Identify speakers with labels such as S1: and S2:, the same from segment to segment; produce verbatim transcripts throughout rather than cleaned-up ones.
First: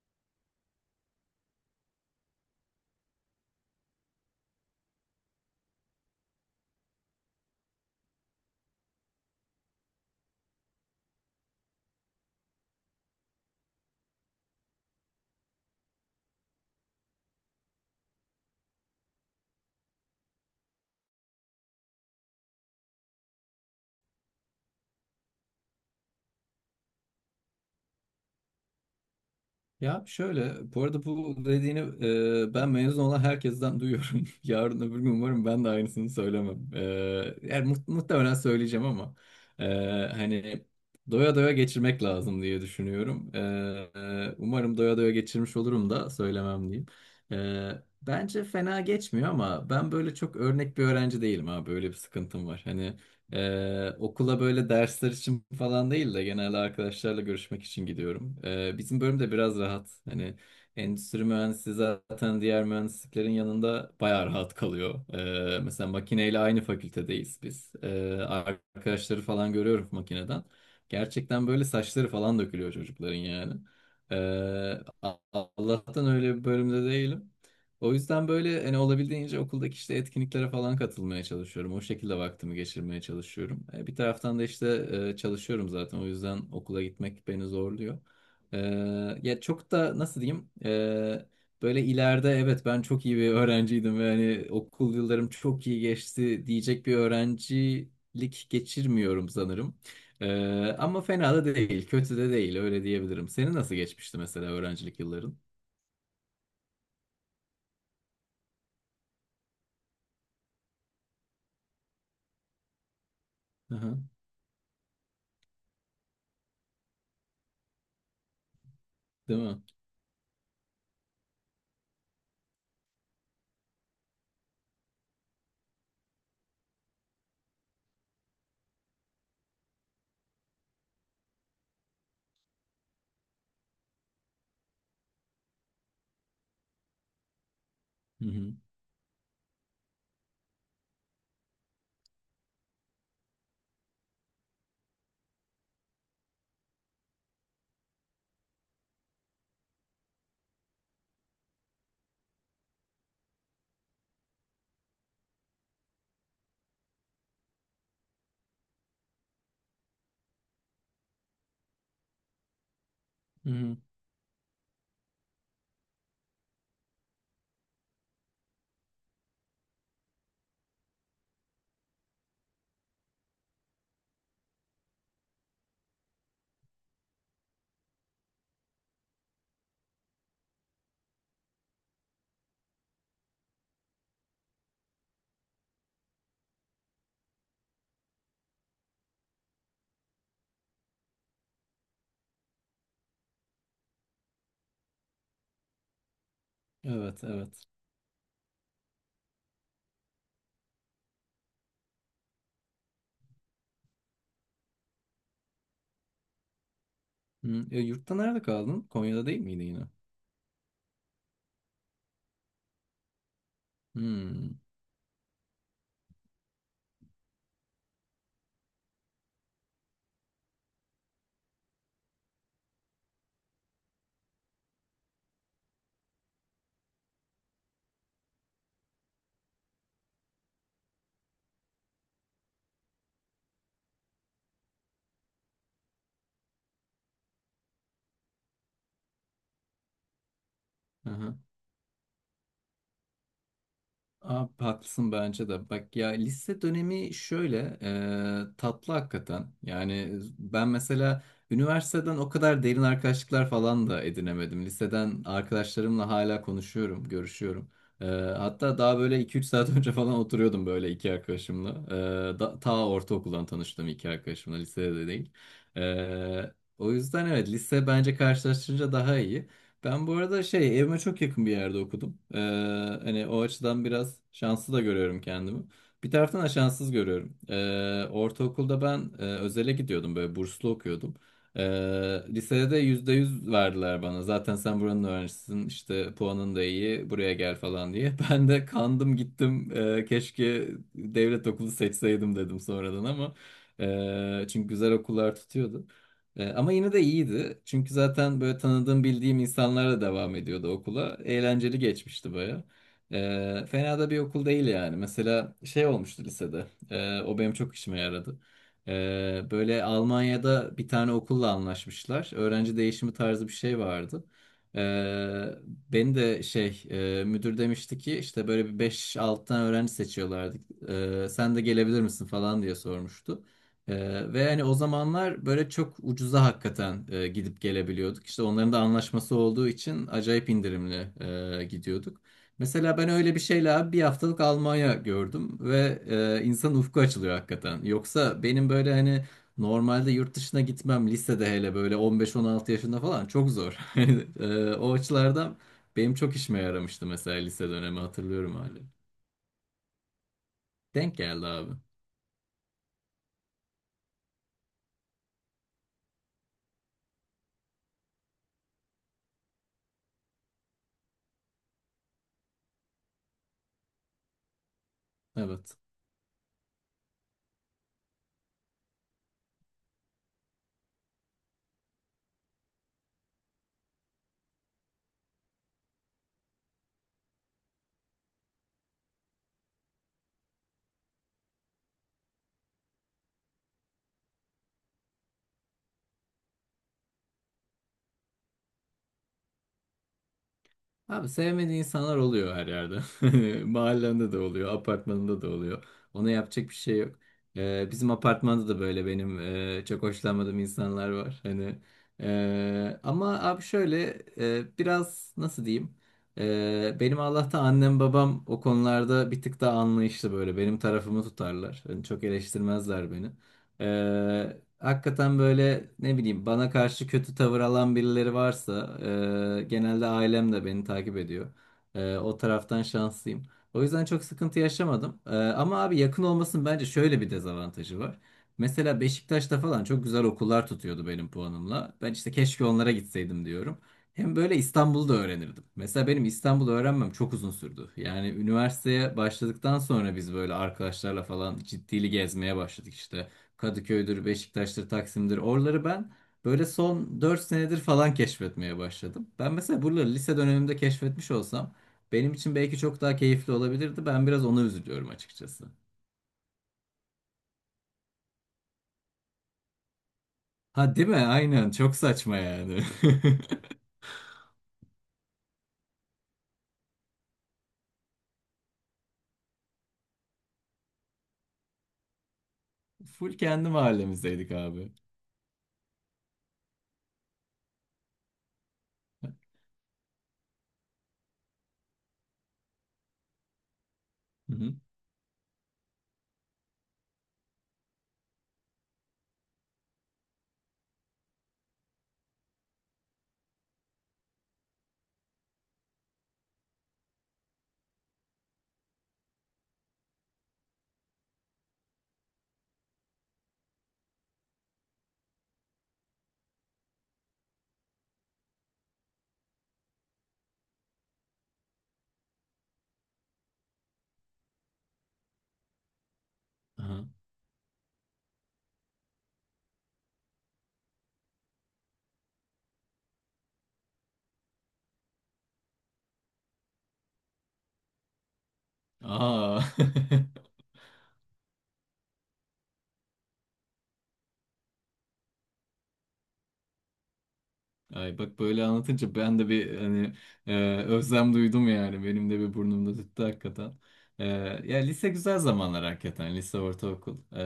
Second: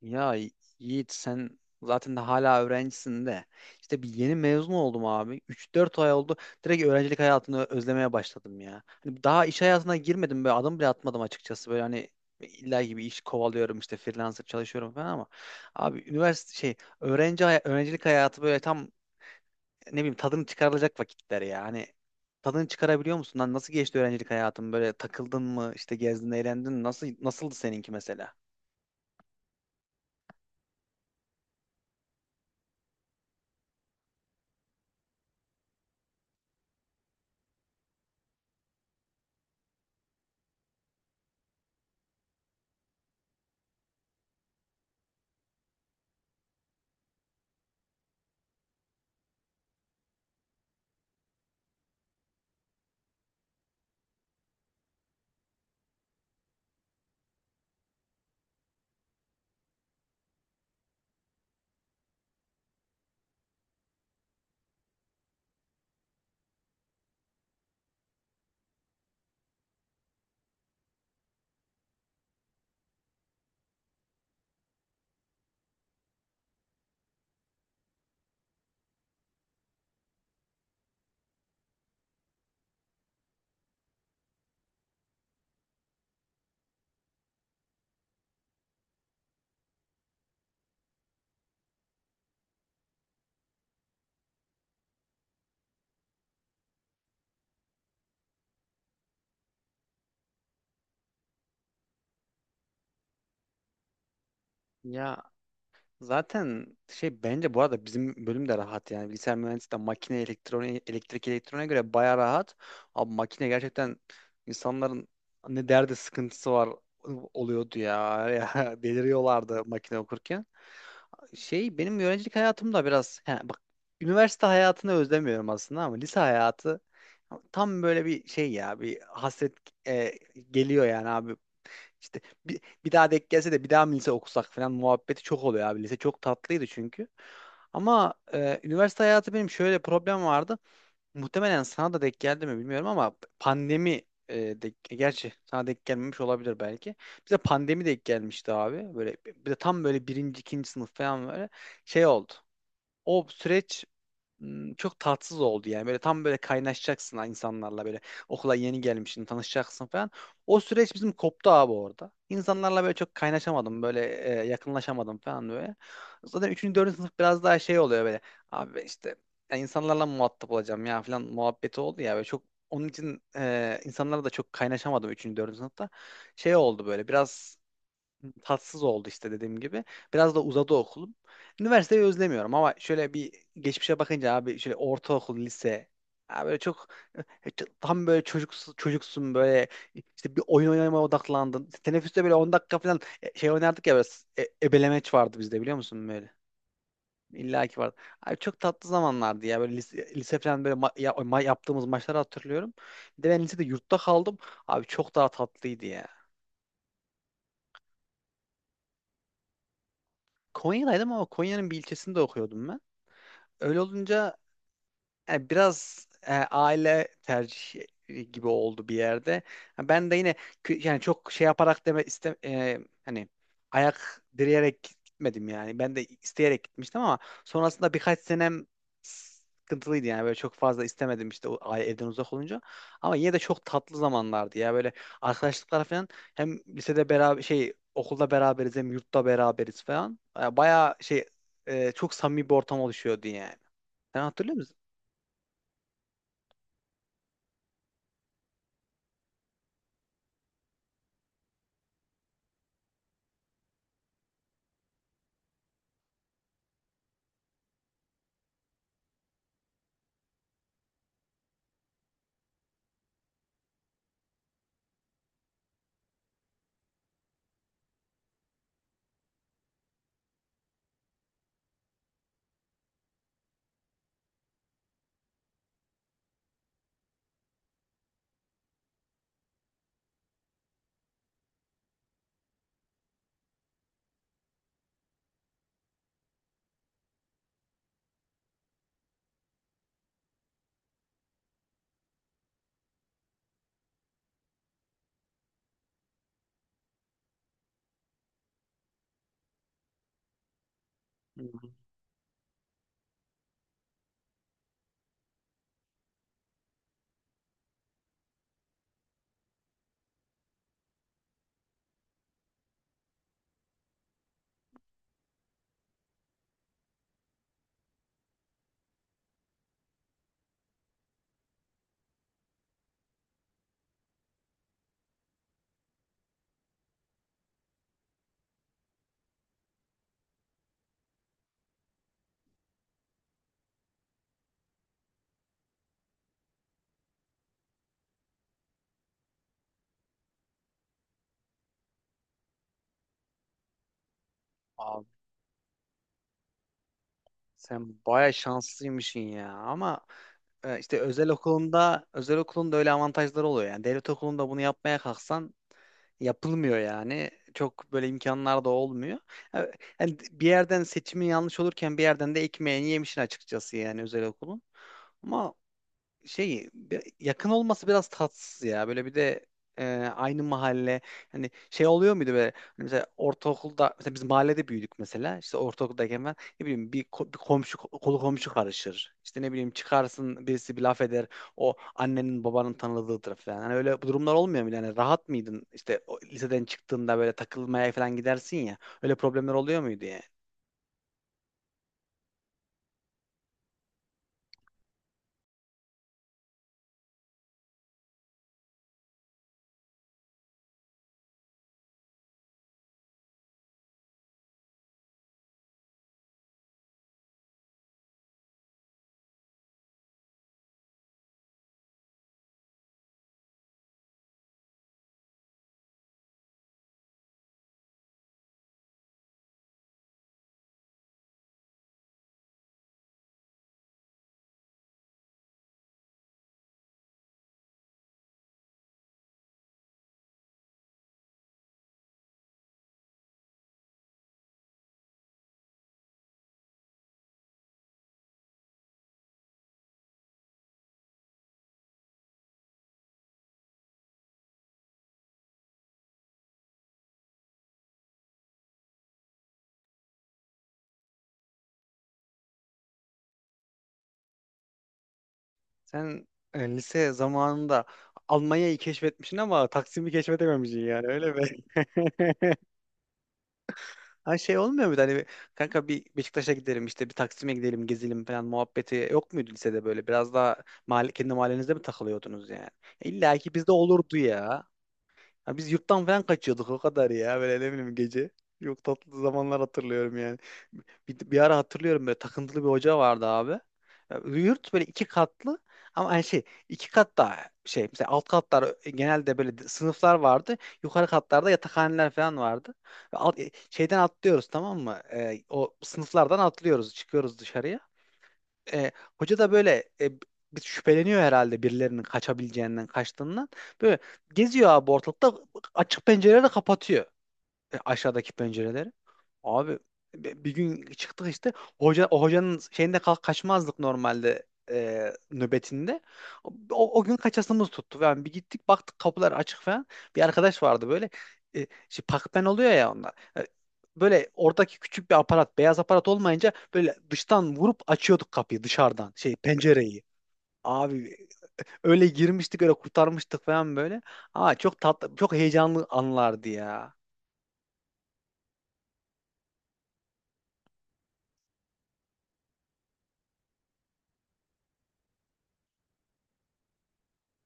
S1: Ya Yiğit, sen zaten de hala öğrencisin de. İşte bir yeni mezun oldum abi. Üç dört ay oldu. Direkt öğrencilik hayatını özlemeye başladım ya. Hani daha iş hayatına girmedim, böyle adım bile atmadım açıkçası. Böyle hani illa gibi iş kovalıyorum, işte freelancer çalışıyorum falan ama abi üniversite şey öğrenci hay- öğrencilik hayatı böyle tam ne bileyim tadını çıkarılacak vakitler ya. Hani tadını çıkarabiliyor musun? Lan nasıl geçti öğrencilik hayatın? Böyle takıldın mı? İşte gezdin, eğlendin mi? Nasıl nasıldı seninki mesela?
S2: Ya şöyle, bu arada bu dediğini e, ben mezun olan herkesten duyuyorum. Yarın öbür gün umarım ben de aynısını söylemem. E, yani mu- muhtemelen söyleyeceğim ama e, hani doya doya geçirmek lazım diye düşünüyorum. E, e, umarım doya doya geçirmiş olurum da söylemem diyeyim. E, bence fena geçmiyor ama ben böyle çok örnek bir öğrenci değilim abi. Böyle bir sıkıntım var. Hani ee, okula böyle dersler için falan değil de genelde arkadaşlarla görüşmek için gidiyorum. Ee, bizim bölüm de biraz rahat. Hani endüstri mühendisliği zaten diğer mühendisliklerin yanında bayağı rahat kalıyor. Ee, mesela makineyle aynı fakültedeyiz biz. Ee, arkadaşları falan görüyorum makineden. Gerçekten böyle saçları falan dökülüyor çocukların yani. Ee, Allah'tan öyle bir bölümde değilim. O yüzden böyle hani olabildiğince okuldaki işte etkinliklere falan katılmaya çalışıyorum. O şekilde vaktimi geçirmeye çalışıyorum. E, bir taraftan da işte e, çalışıyorum zaten. O yüzden okula gitmek beni zorluyor. E, ya çok da nasıl diyeyim? E, böyle ileride evet ben çok iyi bir öğrenciydim ve hani okul yıllarım çok iyi geçti diyecek bir öğrencilik geçirmiyorum sanırım. E, ama fena da değil, kötü de değil öyle diyebilirim. Senin nasıl geçmişti mesela öğrencilik
S1: Ya
S2: yılların?
S1: zaten şey bence bu arada bizim bölüm de rahat yani. Bilgisayar mühendisliği de makine, elektronik, elektrik elektroniğe göre baya rahat. Abi makine
S2: Aha,
S1: gerçekten insanların ne derdi sıkıntısı var oluyordu ya. Ya
S2: değil mi?
S1: deliriyorlardı makine okurken. Şey benim öğrencilik hayatım da biraz he, bak, üniversite hayatını özlemiyorum aslında ama lise hayatı tam böyle bir şey ya, bir hasret e, geliyor yani abi. İşte bir, bir daha denk gelse de bir daha mı lise okusak falan muhabbeti çok oluyor abi. Lise çok tatlıydı çünkü. Ama
S2: Hı hı.
S1: e, üniversite hayatı benim şöyle problem vardı. Muhtemelen sana da denk geldi mi bilmiyorum ama pandemi e, denk- e, gerçi sana denk gelmemiş olabilir belki. Bize pandemi denk gelmişti abi. Böyle bir de tam böyle birinci, ikinci sınıf falan böyle şey oldu. O süreç Hmm, çok tatsız oldu yani. Böyle tam böyle kaynaşacaksın ha insanlarla, böyle okula yeni gelmişsin, tanışacaksın falan. O süreç bizim koptu abi orada. İnsanlarla böyle çok
S2: Hı hı.
S1: kaynaşamadım, böyle e, yakınlaşamadım falan böyle. Zaten üçüncü dördüncü sınıf biraz daha şey oluyor böyle. Abi işte ya insanlarla muhatap olacağım ya falan muhabbeti oldu ya böyle çok. Onun için e, insanlarla da çok kaynaşamadım üçüncü dördüncü sınıfta. Şey oldu böyle biraz, tatsız oldu işte dediğim gibi. Biraz da uzadı okulum. Üniversiteyi özlemiyorum ama şöyle bir geçmişe bakınca abi, şöyle ortaokul, lise ya böyle çok, tam böyle çocuksun, çocuksun böyle, işte bir oyun oynamaya odaklandın. Teneffüste böyle on dakika falan e, şey oynardık ya böyle. E- ebelemeç vardı bizde, biliyor musun böyle.
S2: Evet, evet.
S1: İlla ki vardı. Abi çok tatlı zamanlardı ya. Böyle lise, lise falan böyle ma- ya- ma- yaptığımız maçları hatırlıyorum. Bir de ben lisede yurtta kaldım. Abi çok daha tatlıydı ya.
S2: Hmm. E, yurtta nerede kaldın? Konya'da değil miydi yine?
S1: Konya'daydım ama Konya'nın bir ilçesinde okuyordum ben. Öyle olunca
S2: Hmm.
S1: e, biraz e, aile tercihi e, gibi oldu bir yerde. Ha, ben de yine kü- yani çok şey yaparak deme iste e, hani ayak direyerek gitmedim yani. Ben de isteyerek gitmiştim ama sonrasında birkaç senem sıkıntılıydı yani, böyle çok fazla istemedim işte o aile evden uzak olunca. Ama yine de çok tatlı zamanlardı ya, böyle arkadaşlıklar falan. Hem lisede beraber, şey okulda beraberiz, hem yurtta beraberiz falan. E, Bayağı şey
S2: Aha.
S1: e, çok samimi bir ortam oluşuyordu yani. Sen
S2: Abi
S1: hatırlıyor musun?
S2: haklısın bence de. Bak ya lise dönemi şöyle e, tatlı hakikaten. Yani ben mesela üniversiteden o kadar derin arkadaşlıklar falan da edinemedim. Liseden arkadaşlarımla hala konuşuyorum, görüşüyorum. E, hatta daha böyle iki üç saat önce falan oturuyordum böyle iki arkadaşımla. E, da, ta ortaokuldan tanıştığım iki arkadaşımla, lisede de değil. E, o yüzden evet lise bence karşılaştırınca daha iyi. Ben bu arada şey evime çok yakın bir yerde okudum. Ee, hani o açıdan biraz şanslı da görüyorum kendimi. Bir taraftan da şanssız görüyorum. Ee, ortaokulda ben e, özele gidiyordum böyle burslu okuyordum. Ee, lisede de yüzde yüz verdiler bana. Zaten sen buranın öğrencisisin işte puanın da iyi buraya gel falan diye. Ben de kandım gittim. Ee, keşke devlet okulu seçseydim dedim sonradan ama. ee, çünkü güzel okullar tutuyordu. Ee, ama yine de iyiydi. Çünkü zaten böyle tanıdığım bildiğim insanlarla devam ediyordu okula.
S1: Hı hı.
S2: Eğlenceli geçmişti baya. Ee, fena da bir okul değil yani. Mesela şey olmuştu lisede. Ee, o benim çok işime yaradı. Ee, böyle Almanya'da bir tane okulla anlaşmışlar. Öğrenci değişimi tarzı bir şey vardı. Ee, beni de şey e, müdür demişti ki işte böyle bir beş altı tane öğrenci seçiyorlardı. Ee, sen de gelebilir misin falan diye sormuştu. Ee, ve hani o zamanlar böyle çok ucuza hakikaten e, gidip gelebiliyorduk. İşte onların da anlaşması olduğu için acayip indirimli e, gidiyorduk. Mesela ben öyle bir şeyle abi bir haftalık Almanya gördüm ve e, insan ufku açılıyor hakikaten. Yoksa benim böyle hani normalde yurt dışına gitmem lisede hele böyle on beş on altı yaşında falan çok zor. Hani, e, o
S1: Abi
S2: açılardan benim çok işime yaramıştı mesela lise
S1: sen
S2: dönemi
S1: baya
S2: hatırlıyorum hala.
S1: şanslıymışsın ya. Ama e, işte
S2: Denk
S1: özel
S2: geldi abi.
S1: okulunda, özel okulun da öyle avantajları oluyor. Yani devlet okulunda bunu yapmaya kalksan yapılmıyor yani. Çok böyle imkanlar da olmuyor. E, Yani bir yerden seçimi yanlış olurken bir yerden de ekmeğini yemişsin açıkçası yani, özel okulun. Ama
S2: Evet.
S1: Şeyi bi- yakın olması biraz tatsız ya. Böyle bir de e, aynı mahalle, hani şey oluyor muydu böyle, hani mesela ortaokulda, mesela biz mahallede büyüdük, mesela işte ortaokuldayken ben ne bileyim bir, ko- bir komşu, kolu komşu karışır. İşte ne bileyim çıkarsın, birisi bir laf eder, o annenin babanın tanıdığıdır falan. Hani öyle bu durumlar olmuyor mu? Yani rahat mıydın işte, o liseden çıktığında böyle takılmaya falan gidersin ya, öyle problemler oluyor muydu yani?
S2: Abi sevmediği insanlar oluyor her yerde. Hani mahallende de oluyor, apartmanında da oluyor. Ona yapacak bir şey yok. Ee, bizim apartmanda da böyle benim e, çok hoşlanmadığım insanlar var. Hani e, ama abi şöyle e, biraz nasıl diyeyim? E, benim Allah'tan annem babam o konularda bir tık daha anlayışlı böyle. Benim tarafımı tutarlar. Hani çok eleştirmezler beni. Ee, hakikaten böyle ne bileyim bana karşı kötü tavır alan birileri varsa e, genelde ailem de beni takip ediyor. E, o taraftan şanslıyım. O yüzden çok sıkıntı yaşamadım. E, ama abi yakın olmasının bence şöyle bir dezavantajı var. Mesela Beşiktaş'ta falan çok güzel okullar tutuyordu benim puanımla. Ben işte keşke onlara gitseydim diyorum. Hem böyle İstanbul'u da öğrenirdim. Mesela benim İstanbul'u öğrenmem çok uzun sürdü. Yani üniversiteye başladıktan sonra biz böyle arkadaşlarla falan ciddili gezmeye başladık işte. Kadıköy'dür, Beşiktaş'tır, Taksim'dir. Oraları ben böyle son dört senedir falan keşfetmeye başladım. Ben mesela buraları lise dönemimde keşfetmiş olsam benim için belki çok daha keyifli olabilirdi. Ben biraz ona üzülüyorum açıkçası.
S1: Sen e, lise zamanında Almanya'yı keşfetmişsin ama Taksim'i keşfedememişsin
S2: Ha
S1: yani,
S2: değil mi?
S1: öyle mi?
S2: Aynen. Çok saçma yani.
S1: Ha, şey olmuyor muydu hani bir- kanka, bir Beşiktaş'a gidelim, işte bir Taksim'e gidelim, gezelim falan muhabbeti yok muydu lisede böyle? Biraz daha mahalle, kendi mahallenizde mi takılıyordunuz yani?
S2: Full
S1: İlla ki
S2: kendi
S1: bizde olurdu
S2: mahallemizdeydik
S1: ya.
S2: abi.
S1: Ya biz yurttan falan kaçıyorduk o kadar ya, böyle ne bileyim gece. Yok, tatlı zamanlar hatırlıyorum yani. Bir, bir ara hatırlıyorum böyle, takıntılı bir hoca vardı abi. Ya,
S2: Hı
S1: yurt
S2: hı.
S1: böyle iki katlı ama hani şey, iki katta şey mesela alt katlar e, genelde böyle sınıflar vardı. Yukarı katlarda yatakhaneler falan vardı. Ve alt- e, şeyden atlıyoruz, tamam mı? Ee, o sınıflardan atlıyoruz, çıkıyoruz dışarıya. e, Hoca da böyle e, bir şüpheleniyor herhalde birilerinin kaçabileceğinden, kaçtığından. Böyle geziyor abi ortalıkta, açık pencereleri kapatıyor, e, aşağıdaki pencereleri. Abi bi- bir gün çıktık işte. Hoca o hocanın şeyinde, kalk kaçmazdık normalde e, nöbetinde. O, o
S2: Aha.
S1: gün kaçasımız tuttu. Yani bir gittik, baktık kapılar açık falan. Bir arkadaş vardı böyle, e, şey, pakpen oluyor ya onlar. E, Böyle oradaki küçük bir aparat, beyaz aparat olmayınca böyle dıştan vurup açıyorduk kapıyı dışarıdan, şey
S2: Aa.
S1: pencereyi. Abi öyle girmiştik, öyle kurtarmıştık falan böyle. Aa, çok tatlı, çok heyecanlı anlardı ya.
S2: Ay bak böyle anlatınca ben de bir hani e, özlem duydum yani. Benim de bir burnumda tüttü hakikaten. E, ya lise güzel zamanlar hakikaten. Lise, ortaokul. E,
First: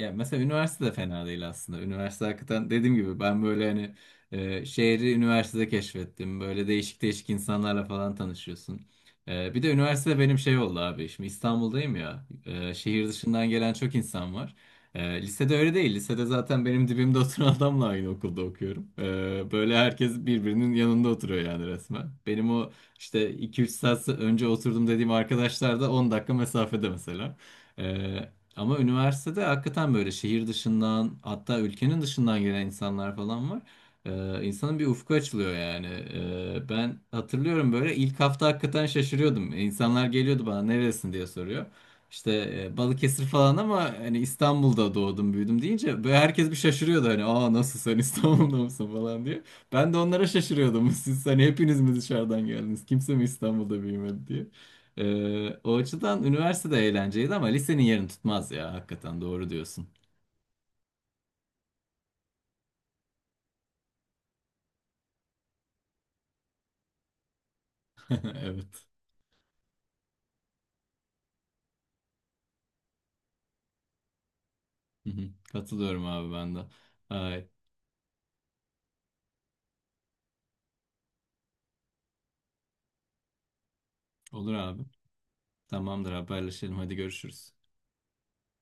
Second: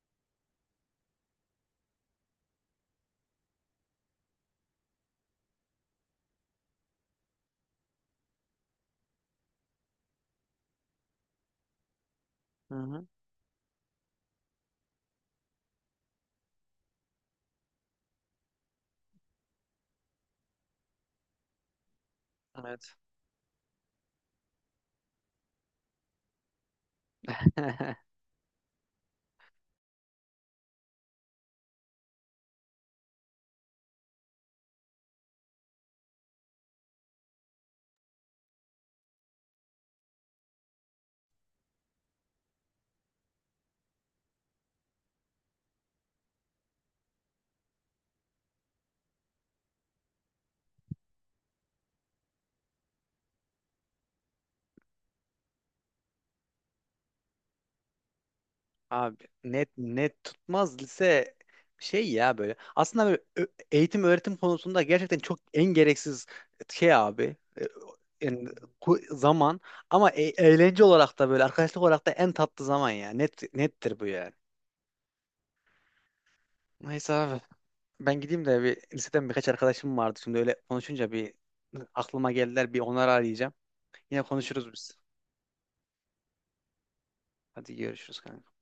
S2: ya mesela üniversite de fena değil aslında. Üniversite hakikaten dediğim gibi ben böyle hani e, şehri üniversitede keşfettim. Böyle değişik değişik insanlarla falan tanışıyorsun. E, bir de üniversite benim şey oldu abi. Şimdi İstanbul'dayım ya.
S1: Hı
S2: E,
S1: hı.
S2: şehir dışından gelen çok insan var. Ee, lisede öyle değil. Lisede zaten benim dibimde oturan adamla aynı okulda okuyorum. Ee, böyle herkes birbirinin yanında oturuyor yani resmen. Benim o
S1: Evet.
S2: işte iki üç saat önce oturdum dediğim arkadaşlar da on dakika mesafede mesela. Ee, ama üniversitede hakikaten böyle şehir dışından hatta ülkenin dışından gelen insanlar falan var. Ee, insanın bir ufku açılıyor yani. Ee, ben hatırlıyorum böyle ilk hafta hakikaten şaşırıyordum. İnsanlar geliyordu bana neresin diye soruyor. İşte e, Balıkesir falan ama hani İstanbul'da doğdum büyüdüm deyince böyle herkes bir şaşırıyordu hani aa nasıl sen İstanbul'da mısın falan diye. Ben de onlara şaşırıyordum siz hani hepiniz mi dışarıdan geldiniz kimse mi İstanbul'da büyümedi diye. E, o açıdan üniversitede eğlenceliydi ama lisenin yerini tutmaz ya hakikaten
S1: Abi
S2: doğru
S1: net
S2: diyorsun.
S1: net tutmaz lise şey ya böyle. Aslında böyle ö- eğitim öğretim konusunda gerçekten çok en gereksiz şey abi. E, Yani
S2: Evet.
S1: ku- zaman, ama e- eğlence olarak da, böyle arkadaşlık olarak da en tatlı zaman ya. Net nettir bu yani.
S2: Hı hı. Katılıyorum abi ben de.
S1: Neyse abi,
S2: Ay,
S1: ben gideyim de bir liseden birkaç arkadaşım vardı, şimdi öyle konuşunca bir aklıma geldiler. Bir onları arayacağım. Yine
S2: olur
S1: konuşuruz
S2: abi.
S1: biz.
S2: Tamamdır, haberleşelim, hadi görüşürüz.
S1: Hadi görüşürüz kanka.